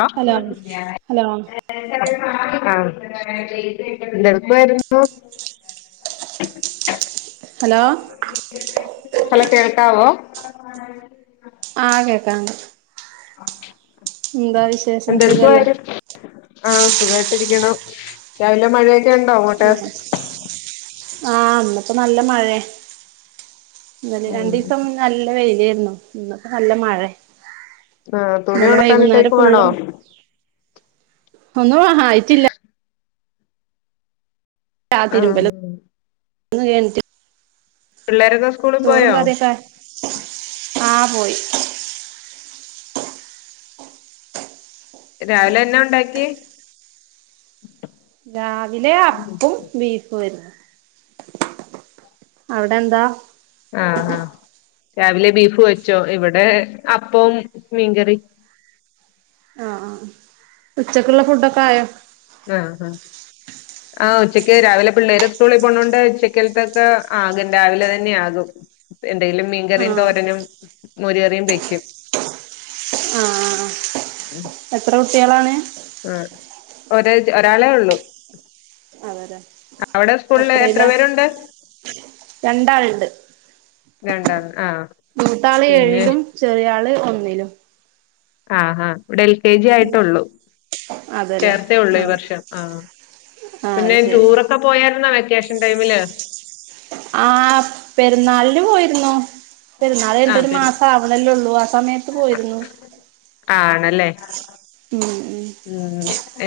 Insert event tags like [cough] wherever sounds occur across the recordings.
ആ hello [unintelligible] hello ആഗൽഫായിരുന് hello [unintelligible] ഹലോകേൾക്കാ വൊ ആ കേക്കാം വിശേഷം എന്തടുക്കാ സുഖല്ലേ യിആ സുഖ രിക്കാണം രാവിലെ മഴയിട്ട്. ആഹ ആന്ന്. ഇപ്പ നല്ല മാഴ്യെ ഉം രണ്ടിസം മുന്നേ നല്ല വെയിലേർന്നു. ഇന്പ്പോ നല്ല മഴ്യെ ആഹ് തുണി ഇന്നലെ വൈകുന്നേരം ഉണക്കാനിട്ടേക്കുവാണോ ഫുള്ളും ഒന്നും ഹ ആയിട്ടില്ല. ആഹ ആഹ ഒന്ന് കഴിഞ്ഞിട്ട് പിള്ളേരൊക്കെ. സ്കൂളിൽ ചോറും പോയോ കറിക്കെആയോ ആഹ പോയി. രാവിലെ എന്നെ ഉണ്ടാക്കി? രാവിലെ അപ്പും ബീഫും ഏരുന്നു. അവിടെ എന്താ. ആഹ് ആഹ് രാവിലെ ബീഫ് വെച്ചോ ഇവിടെ അപ്പും മീൻകറി. ആ ആ ഉച്ചക്കുള്ള ഫുഡ് ഒക്കാ ആയോ. ആ ഉച്ചയ്ക്ക് രാവിലെ പിള്ളേര് സ്കൂളിൽ പോണോണ്ട് ഉച്ചക്കൽതക്കെ ആകെ രാവിലെ തന്നെ ആകും. എന്തെലും ആ മീൻകറിം തോരനും മോര് കറിം വെയക്കും. ആ എത്ര കുട്ട്യാളാണ്. ആ ഒ ഒരാളെ ഉള്ളു. എത്രില? രണ്ടാളണ്ട്. രണ്ടാണ് ആഹ് മൂതാള് പിന്നെ ഏഴിലും ചെറിയാള് ഒന്നിലും. ആഹാ ഇവിടെ എൽ കെ ജി ആയിട്ടുള്ളൂ. അതെല്ലേ ചേർത്തേ ഉള്ളൂ ആ ഈ വർഷം ആഹ ആ അത് പിന്നെ ശരി ടൂറൊക്കെ പോയാര്ന്ന ഈ വ്യ കേഷൻ ടൈമില്? ആ പെര്ന്നാളിന്ന് പോയിരുന്നു. പെരുന്നാള് കഴിഞ്ഞിട്ട് ആഹ് ഒരു പി മാസം ആവണല്ലേള്ളൂ ആ സമയത്ത് പോയിരുന്നു. ആണല്ലേ ഉം ഉം ഉ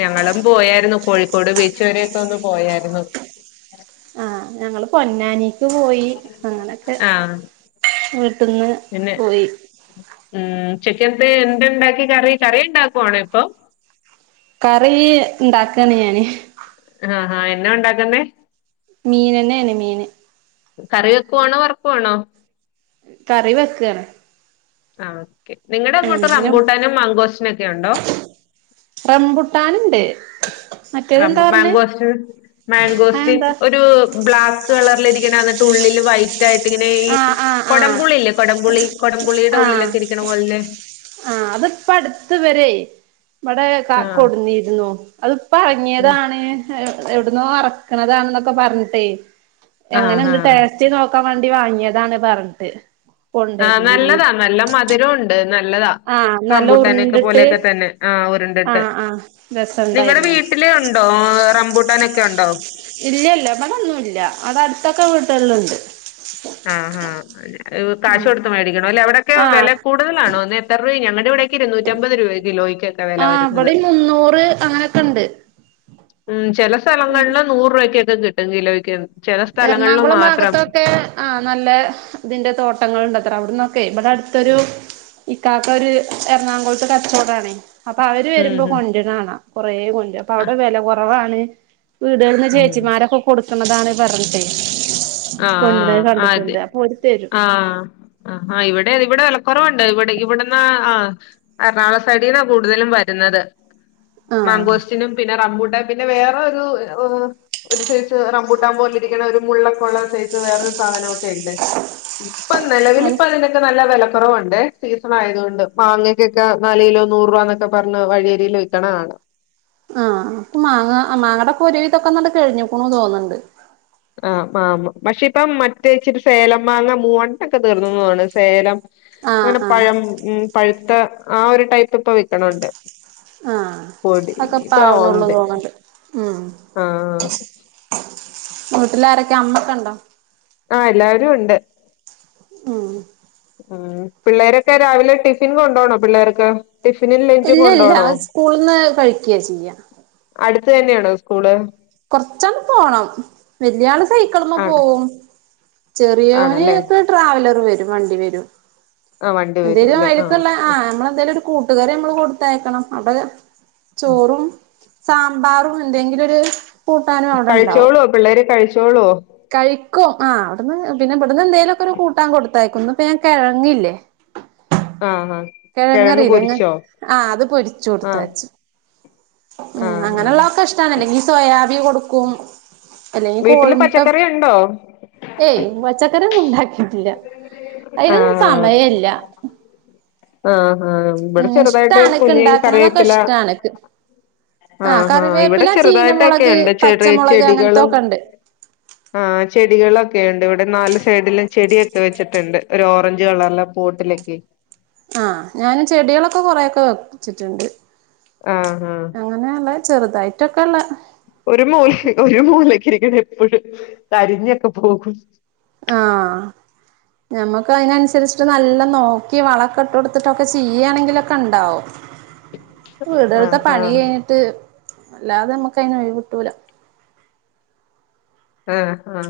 ഞങ്ങളും. പോയരുന്നു കോഴിക്കോട് ബീച്ച് വരൊക്കൊ ഒന്ന് പോയായിരുന്നു. ആഹ ഞങ്ങള് പൊന്നാനിക്ക് പോയി അങ്ങനൊക്കെ. ആഹ് വീട്ട്ന്ന് പോയി. ചക്കനത്തെ എന്ത് ഇണ്ടാക്കി കറി കറി ഉണ്ടാക്കുവാണ ഇപ്പം? കറീ ഉണ്ടാക്കാണ് ഞാന്. ആഹ ആഹ എന്നെ ഉണ്ടാക്കുന്നെ? മീനന്നെ എണ് മീന്. കറി വെക്കുവാണോ വറക്കുവാണോ? കറി വെക്കാണ്. ആ. നിങ്ങളടെ ഉം അങ്ങോട്ട് പിന്നെ റബൂട്ടാനും മാങ്കോസിനൊക്കെ ഉണ്ടോ? റംബുട്ടാനുണ്ട് മറ്റേതെന്താ റബുട്ടാൻ പറഞ്ഞേ [unintelligible] ആ മാങ്കോസ്റ്റ്റ് എന്താ ഒരു ബ്ലാക്ക് കളറിലിരിക്കണ എന്നിട്ട് ഉള്ളില് വൈ [unintelligible] ട്ട ഇങ്ങനെ ഈ ആഹ് ആഹ് ആഹ് കൊടംപുളില്ലേ കൊടംപുളി കൊടംപുളിയുടെ ഉള്ളിലൊക്കെ. ഇരിക്കണ പോലന്നെ. ആഹ അതിപ്പ അടുത് വരെ ഇവിടെ ക ആ കൊടുന്നിരുന്നു അത് ഉം പ്പഴങ്ങിയതാണ്. എവിടുനോ അ റക്ണതാണെന്നൊക്കെ പറഞ്ഞിട്ടേ ആ എങ്ങനെ ഹാ ഉണ്ട് ടേസ്റ്റ് നോക്കാൻ വാ ണ്ടി വാങ്ങേതാണ് പറഞ്ഞിട്ട്. ആ കൊണ്ടരുന്നിരുന്നു നല്ലതാ നല്ല മധുരോ ഉണ്ട് നല്. നല്ലതാ ആഹ് നല്ല റമ്പുട്ടാനെ ഒക്കെ ഉരുണ്ടിട്ട് പോലെ തന്നെ ആ ഉരുണ്ടിട്ട് ആഹ് ആഹ് നിങ്ങടെ രസണ്ടായിരുന്നു വീട്ടിൽ ഉണ്ടോ റബൂട്ടാനൊക്കെ ഉണ്ടോ? ഇല്ല ഇല്ല ഇവിടെന്നുല്ല അവിടെ അടുത്തൊക്കെ വീട്ടേളിലുണ്ട്. ആ ആഹ കാശ് ഉം കൊടുത്ത് മേടിക്കണ ല്ലേ എവിടൊക്കെ ആഹ് വെല കൂടുതലാണോ ന്ന് എത്ര രൂപ ഞങ്ങളെ? ഇരുനൂറ്റമ്പത് രൂപ കിലോയ്ക്ക് ആ അവിടെ മുന്നൂറ് അങ്ങനെയൊക്കെണ്ട് ഉ ചില സ്ഥലങ്ങളിൽ നൂറ് രൂപയ്ക്കൊക്കെ കിട്ടും കിലോയ്ക്ക് ചെല സ്ഥലങ്ങളില് എറണാകുളം മാത്രം ഭാഗത്തൊക്കെ ആ നല്ല ഇതിന്റെ തോട്ടങ്ങൾ ഉണ്ട്ത്ര അവിടന്നൊ ഇമ്മടെ അടുത്തൊരു ഇക്കാക്ക ഒരു എറണാകുളത്തെ കച്ചവടാണ് അപ്പൊ അവര് ഉം വരുമ്പോ ഉം കൊണ്ട് വരുന്ന കാണാ കൊറ കൊണ്ട് അപ്പൊ ആ അവിടെ വില കുറവാണ് വീട് കളിന്ന് ഉം ചേച്ചിമാരൊക്കെ കൊടുക്കുന്നതാണ് പറഞ്ഞിട്ടെ ആ അ അതെ ഓര് തരും ആ ഇവിടെ അത അത് ഇവിടെ വിലക്കുറവുണ്ട് ഇവിടെ ഇവിടന്ന് ആ എറണകുള സൈഡീന്നാ കൂടുതലും വരുന്നത് ആഹ് മാങ്കോസ്റ്റിനും പിന്നെ റമ്പൂട്ടൻ പിന്നെ വേറരു ഒരു സൈസ് റബൂട്ടാൻ പോലെ ഇരിക്കണ ഒരു മുള്ളക്കുള വേറൊരു സാധനൊക്കെ ഉണ്ട് ഇപ്പ നിലവിൽ അത് ഇപ്പ അതിനൊക്കെ നല്ല വില ക്കുറവുണ്ട് സീസൺ ആയതുകൊണ്ട് മാങ്ങക്കൊക്കെ നാല് കിലോ നൂറ് രൂപന്നൊക്കെ പറഞ്ഞ് വഴിയരികിൽ വിക്കണ കാണാം കഴിഞ്ഞുക്കണ് ന്നു തോന്നുന്നുണ്ട് ആ മാ പക്ഷെ ഇപ്പം മറ്റേ ഇച്ചിരി സേലം മാങ്ങ മൂവണ്ടനൊക്കെ തീർന്നന്ന് തോനുന്നു സേലം ആഹ് അങ്ങനെ ആഹ് പഴം ഉ പഴുത്ത ആ ഒരു ടൈപ്പ് ഇപ്പൊ വിൽക്കണണ്ട് ആ അക്കെ [unintelligible] ഉള്ളു ഉണ്ട് തോന്നണ്ട് ഉം ആ വീട്ടിലാരൊക്കെ അമ്മക്കെ ഉണ്ടോ ആ എല്ലാവരും ഉണ്ട് ഉം ഉ പിള്ളേരൊക്കെ രാവിലെ ടിഫിൻ കൊണ്ടപോണോ പിള്ളേർക്ക് ടിഫിനും ലഞ്ചും ഇല്ല ഇല്ല കൊണ്ടോണോ സ്കൂളന്ന് കഴിക്കയാ ചെയ്യ അടുത്ത്‌ തന്നെയാണോ സ്കൂള് കൊറച്ചാള് പോണം വല്യ ആള് സൈക്കിൾമേ ആണ് പോവും ചെറിയോന് ആണല്ലേ ഒക്കെ ട്രാവലർ വരും വണ്ടി വരും ആ വണ്ടി വരും എന്തേലും അല്ലെ അഴക്കള്ള ആ ഓക്കെ. നമ്മളെന്തായാലും ഒരു കൂട്ടുകറി നമ്മള് കൊടുത്തയക്കണം അവിടെ ചോറും സാമ്പാറും എന്തെങ്കിലും ഒരു കൂട്ടാനും അവിടെ ഉണ്ടാവും കഴിച്ചോളോ പിള്ളേര് കഴിച്ചോളുവോ ക്കോ ആ അവിടുന്ന് പിന്നെ ഇബ്ടുന്ന് എന്തേലൊക്കെരു കൂട്ടാൻ കൊട്ത്തയക്കും ഇന്ന് ഇപ്പ ഞാൻ കിഴങ്ങില്ലേ ആ ആ കിഴങ്ങറില്ലേ ങ്ങ ആ അത് പൊരിച്ചു ആഹ് കൊടുത്തയച്ച് ഉം ആഹ് ആഹ് അങ്ങനെള്ളതക്കെ ഇഷ്ടാണ് അല്ലെങ്കീ സോയാബിൻ കൊടുക്കും അല്ലെങ്കിൽ വീട്ടില് കോഴിമുട്ട പച്ചക്കറി ഉണ്ടോ ഏയ് പച്ചക്കറി ഒന്നും ണ്ടാ [unintelligible] അയ്നൊന്നും സമയല്ല ആ ഹാ ഇവിടെ ഉം ചെറുതായിട്ട് ഇഷ്ടാണ്ക്ക് കുഞ്ഞും ഇണ്ടാക്കണതൊക്കെ കറിവേപ്പില ഇഷ്ടാണ്ക്ക് ആ ആഹ് ഹാ ഇവിടെ കറിവേപ്പില ചീനമുളക് ചെറുതായിട്ടൊക്കെണ്ട് ചെറിയ പച്ചമുളക് ചെടികളും അങ്ങനത്തൊക്കെ ഉണ്ട് ആ ചെടികളൊക്കെ ക്കേയണ്ട് ഇവിടെ നാല് സൈഡിലും ചെട്യൊക്കെ വെച്ചിട്ടിണ്ട് ഒരു ഓറഞ്ച് കളർലെ പോട്ടിലൊക്കെ ആ ഞാന് ചെടികളൊക്കെ കൊറേക്കെ വെച്ചിട്ടുണ്ട് ആ ആ അങ്ങനെയുള്ള ചെറുതായിട്ടൊക്കെള്ള ഒരു മൂല ഒരു മൂലക്ക് ഇരിക്കുന്ന ഇപ്പോഴും കരിഞ്ഞൊക്കെ പോകും ആ നമ്മക്കയെതിനൻസരിച്ചിട്ട് നല്ല നോക്കി വളക്കട്ട്ടുത്തിട്ടൊക്കെ ചെയ്യാണെങ്കിലൊക്കെണ്ടാവും വീടടുത്തെ ആഹ് പണി ആഹ് കഴിഞ്ഞിട്ട് അല്ലാതെ നമ്മക്കയിന് ഒഴിവിട്ടൂല ആ ആ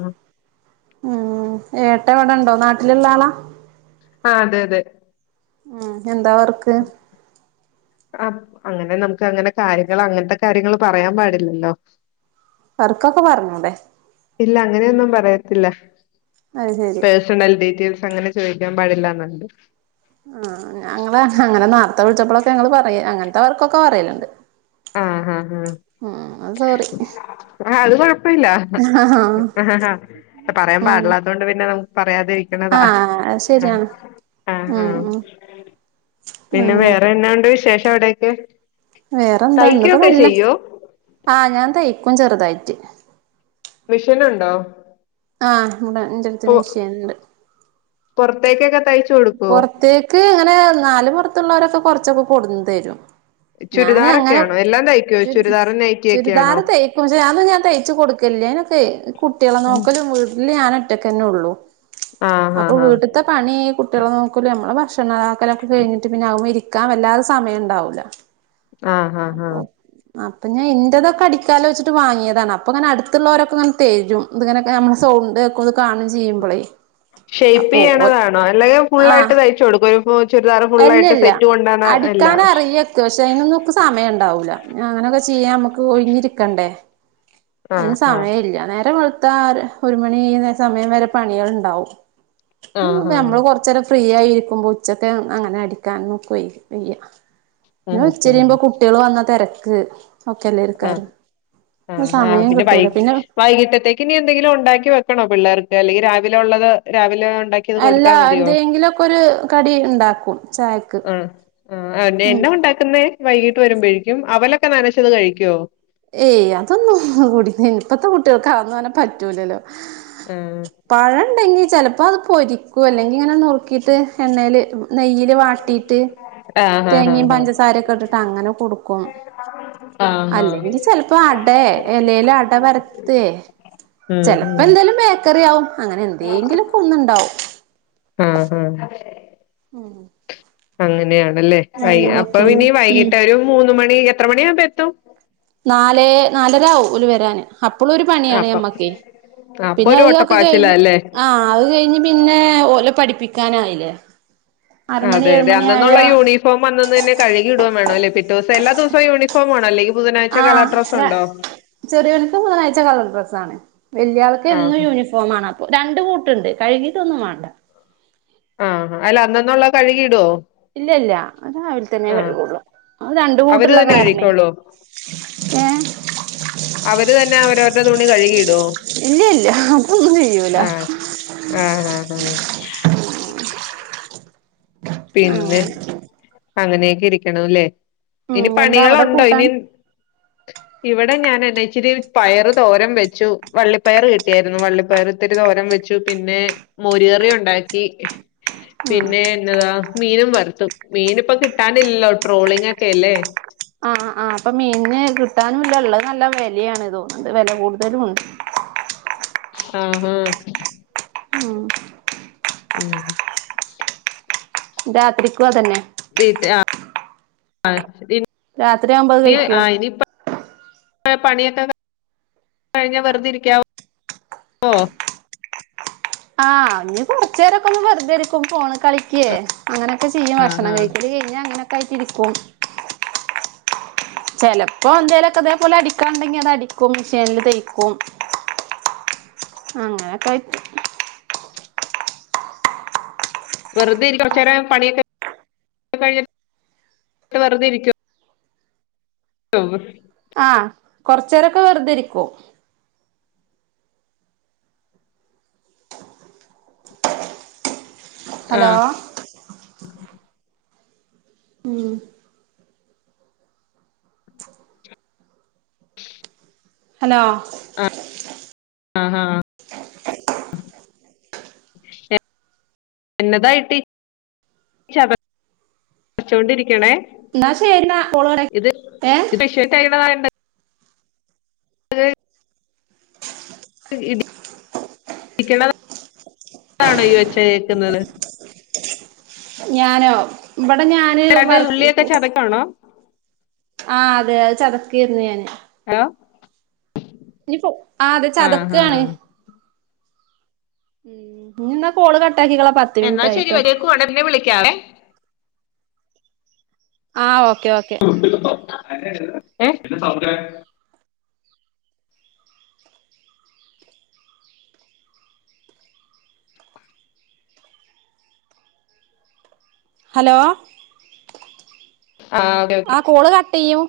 ഉം ഏട്ടവിടെണ്ടോ നാട്ടിലിള്ളാളാ ആ അതെ അതെ ഉം എന്താ വർക്ക് ആഹ് അങ്ങനെ നമുക്ക് അങ്ങനെ കാര്യങ്ങൾ അങ്ങൻത്തെ കാര്യങ്ങൾ പറയാൻ പാടില്ലല്ലോ വർക്കൊക്കെ പർഞ്ഞൂടെ ഇല്ല അങ്ങനെയൊന്നും പറയത്തില്ല അത് ശരി പേഴസണൽ ഡീറ്റെയ്ൽസ് അങ്ങനെ ചോദിക്കാൻ പാടില്ലാന്നുണ്ട് ഞങ്ങള്ൾ പറയു അങ്ങൻത്തവർക്കൊക്കെ പറയലിണ്ട് ആഹ് ആഹ് ആഹ് സോറി ആ അത് കൊഴപ്പില്ല ആഹ് പറയാൻ ഉം പാടില്ലത്തോണ്ട് പിന്നെ നമ് ആഹ് ശരിയാണ് ആഹ് ഉം ആഹ് ഉംറ പിന്നെ വേറെന്നാ ഒണ്ട് വിശേഷം എവിടെ ഒക്കെ വേറെന്താന്ന്പ്പെനല്ല ആഹ് ഞാൻ തയ്ക്കും ചെറുതായിട്ട് മെഷീൻ ഉണ്ടോ ആഹ് ഇവിട എന്റെടുത്ത് മെഷീൻ ഉണ്ട് പുറത്തേക്കൊക്ക പുറത്തേക്ക് ഇങ്ങനെ നാല് പുറത്തുള്ളവരൊക്കെ കൊർ ച്ചൊക്കെ കൊടന്ന് തരും ഞാന് ചുരിദാറൊക്ക്യാണോ എല്ലാം തയ്ക്കോ ചുരിദാറും നൈ ചുരിദാർ തെയ്ക്കും അത് ഞാൻ തയ്ച്ച് കൊടുക്കല്ലേനൊക്കെ കുട്ട്യാളെ നോക്കല് വീട്ടില് ഞാനൊ റ്റക്കെന്നൊള്ളൂ ആഹ് അപ്പൊ ആഹ് ആഹ് വീട്ടത്തെ പണി കുട്ട്യാള നോക്കല ഞമ്മള് ഭക്ഷണതാക്കലൊക്കെ കഴിഞ്ഞിട്ട് പിന്നെ അവുമ ഇരിക്കാൻ വല്ലാത സമയംണ്ടാവൂല ആഹ് ആഹ് ആഹ് അപ്പൊ ഞാൻ ഇൻ്റതൊക്കെ അടിക്കാലൊച്ചിട്ട് വാങ്ങ്യേതാണ് അപ്പൊ അങ്ങനടുത്തുള്ളോരൊക്ക ഇങ്ങനെ തെരും ഇതിങ്ങന ഞം സോ [unintelligible] കാണും ചെയ്യുമ്പളേ അപ്പൊ ഓ ഷേപ്പെയ്യേണതാണോ അല്ല തെ ഫുള്ളായിട്ട് ആഹ് തയ്ച്ചു കൊടുക്കോ ഇപ്പൊ ഒരു ചുരിദാറു ഫുള്ളായിട്ട് അല്ലല്ല സെറ്റ് കൊണ്ടാണ് അല്ല നമക്ക് സമയണ്ടാവൂല്ല അങ്ങനൊക്കെ ചെയ്യാൻ നമുക്ക് ഒഴിഞ്ഞിരിക്കണ്ടേ ആഹ് അതിന് ആഹ് സമയല്ല നേരം വെൾ ത്താ ആ ഒരു മണി സമയം വരെ പണ്യേൾണ്ടാവും ആഹ് ആഹ് നമ്മൾ കൊർ ഫ്രീ ആയിരിക്കുമ്പോ ഉച്ചക്കെ അങ്ങനെ അടിക്കാൻക്ക വെയ്യ ഉം ഉം ഉച്ചരിയുമ്പോ കുട്ടികള് വന്ന തിരക്ക് ഒക്കെല്ലേ ആഹ് ഇക്കാറ് ആഹ് ആഹ് പിന്നെ വൈ വൈകിട്ടത്തേക്ക് നീ എന്തെങ്കിലും ഉണ്ടാക്കി വെക്കണോ പിള്ളേർക്ക് അല്ലെങ്കിൽ രാവിലെ ഉള്ളത് രാവിലെ ഉണ്ടാക്കിയത് അല്ല കൊടുത്താൽ മതിയോ എന്തെങ്കിലുമൊക്കെ ഒരു കടി ഉണ്ടാക്കും ചായക്ക് ആ ഉം ഉണ്ടാക്കുന്നെ വൈകീട്ട് വരുമ്പോഴേക്കും അവലൊക്കെ നനച്ചത് കഴിക്കുവോ ഏയ് അതൊന്നും കൂട ഇപ്പത്തെ കുട്ടികൾക്ക് അങ്ങനെ പറ്റൂലല്ലോ ആഹ് പഴം ഉണ്ടെങ്കി ചിലപ്പോ അത് പൊരിക്കൂ അല്ലെങ്കി ഇങ്ങനെ നുറുക്കിട്ട് എന്നെയിൽ നെയ്യൽ വാട്ടിയിട്ട് ആഹ് ആഹ് തേങ്ങയും ആഹ് പഞ്ചസാരൊക്കെ ഇട്ടിട്ട് അങ്ങനെ കൊടുക്കും ആഹ ആഹ ചെിലപ്പോ അട ഇലല അട വറത്ത് ഉം ചെിലപ്പോ ഉം എന്തായാലും ബേക്കറി ആവും അങ്ങനെ എന്തെങ്കിലും കൊന്നുണ്ടാവും ആഹ് ഹഹ ആ അങ്ങനെയാണല്ലേൈ അപ്പൊ ഇനി ഉം വൈകിട്ട് ഒരു മൂന്ന് മണി എത്ര മണി ആകുമ്പോ എത്തും നാലേ നാലരവുംല് വരാാന് അപ്പളും ഒരു പണിയാണ് അപ്പം മ്മക്ക് അപ്പൊ പിന്നെ ഒരു അതൊക്കെ അത് കഴിഞ്ഞ് ഓട്ടപ്പാച്ചിലല്ലേ ആ അത് കഴിഞ്ഞ് പിന്നെ പഠിപ്പിക്കാനായില്ലേ ആറുമണി അതെ അതെ ഏഴുമണി അന്നുള്ള ആയാ യൂണിഫോം അന്നന്ന് തന്നെ കഴുകി ഇടവാൻ വേണോല്ലേ പിറ്റേ ദിവസ എല്ലാം ദിവസോം യൂണിഫോം ആണോ അല്ലെങ്കിൽ ബുധനാഴ്ച കളർ ഡ്രസ്സ് ഉണ്ടോ ചെറിയനിക്ക് ബുധനാഴ് കളർ ഡ്രസ്സ് ആണ് വല്യയാൾക്ക് എന്നും ആഹ് യൂണിഫോം ആണ് രണ്ട് കൂട്ടുണ്ട് കഴുകിട്ടൊന്നും വേണ്ട അയില് അന്നന്നുള്ള കഴുകി ഇടൊ ഇല്ല ഇല്ല അത് രാവിൽതന്നെ കെഴുകൊള്ളു അത് രണ്ട് അവര് കൂട്ടരിള്ള തന്നെ കാരനേ കഴുകിക്കോളുവോ എ [unintelligible] അവര് തന്നെ അവരവർടെ തുണി കഴുകിയിടോ ഇല്ല ഇല്ല അതൊന്നും ചെയ്യൂല ആഹ്‌ ആഹ്‌ ആഹ് ആ ആ [inaudible] അങ്ങനേക്കെ ഇരിക്കണുല്ലേ ഇനി എന്താ അവിടെ പണികളൊണ്ടോ കൂട്ടാൻ ഇനി ഇവിടെ ഞാൻ അതേ ഇച്ചിരി പയറ് തോരം വെച്ചു വള്ളിപ്പയർ കിട്ടിയായിരുന്നു വള്ളിപ്പയർ ഇത്തിരി തോരം വെ ച്ചു പിന്നെ മോരു കറി ഉണ്ടാക്കി ആഹ് പിന്നെ എന്നതാ മീനും വറുത്തു മീന് ഇപ്പ കിട്ടാനില്ലല്ലോ ട്രോളിംഗോക്കെയല്ലേ ആ ആ ആ അപ്പൊ മീന് കിട്ടാനും ഇല്ല ഇള്ളത് നല്ല വെല്യാണ് തോനിണ്ട് വെല കൂടുതലും ഇണ്ട് ആഹ മം ഹമ്മ് രാത്രിക്കും അതന്നെ [unintelligible] ട്ട ആ രാത്രി ആവുബം അത് കഴിക്കോ പണിയൊക്കെ [inaudible] കഴിഞ്ഞ വെറുതരിക വൊ ആഹ് ഇഞ് കൊറച്ചെരോക്കെ ഒന്ന് വെറുതെരിക്കും ഫോണ് കളിക്കേ അങ്ങനെക്കെ ചെയ്യും ആഹ് ഭക്ഷണം ആഹ് കഴിക്കല് ഇഞ് അങ്ങനെയൊക്കാ ആയിട്ടിരിക്കും ചെലപ്പോ എന്തേലൊക്കെ ഇതേപോലെ അടിക്കണ്ടെങ്കി അത് അടിക്കും മിഷേനിൽ തൈക്കും അങ്ങനെക്കായിട്ട് വെറുതെ ഇരി [inaudible] കുറച്ചേരെ [inaudible] യൊക്കെ കഴിഞ്ഞിട്ട് വെറുതെ ഇരിക്കും [unintelligible] ആഹ്‌ കൊറച്ചേരൊക്കെ വെറുതെ ഇരിക്കും ആ ഹലോ ഉം ഹലോ ആ ആ ആ എ ന്നതായിട്ട് [unintelligible] വച്ചൊണ്ടിരിക്കണേ എന്നാ ശരിന്നാ കോള് കട്ടാ ഇത് ഏഹ് ഇത്ഷട്ടായിന്ന [unintelligible] [unintelligible] തേക്കിന്നള് ഞാനോ വടെ ഞാന് രണ്ട് വർക്ക് ഉള്ളിയൊക്കെ ചതക്കാണോ ആ അത് അത് ചതക്കയിരുന്നു ഞാന് ഹെലോ ഇനിപ്പോ [inaudible] ആ അത് ആ ചതക്കാണ് [inaudible] ന്നാ കോള് ക കട്ടാക്കികള പത്ത് എന്നാ ശരി മിൻറ്റായിട്ടോ വരേക്കുവാണ് പിന്നെ വിളിക്കാവേ ആഹ് ഓ [inaudible] ഏഹ്‌ ഹലോ ആ ഒകെ ഒകെ ത്യും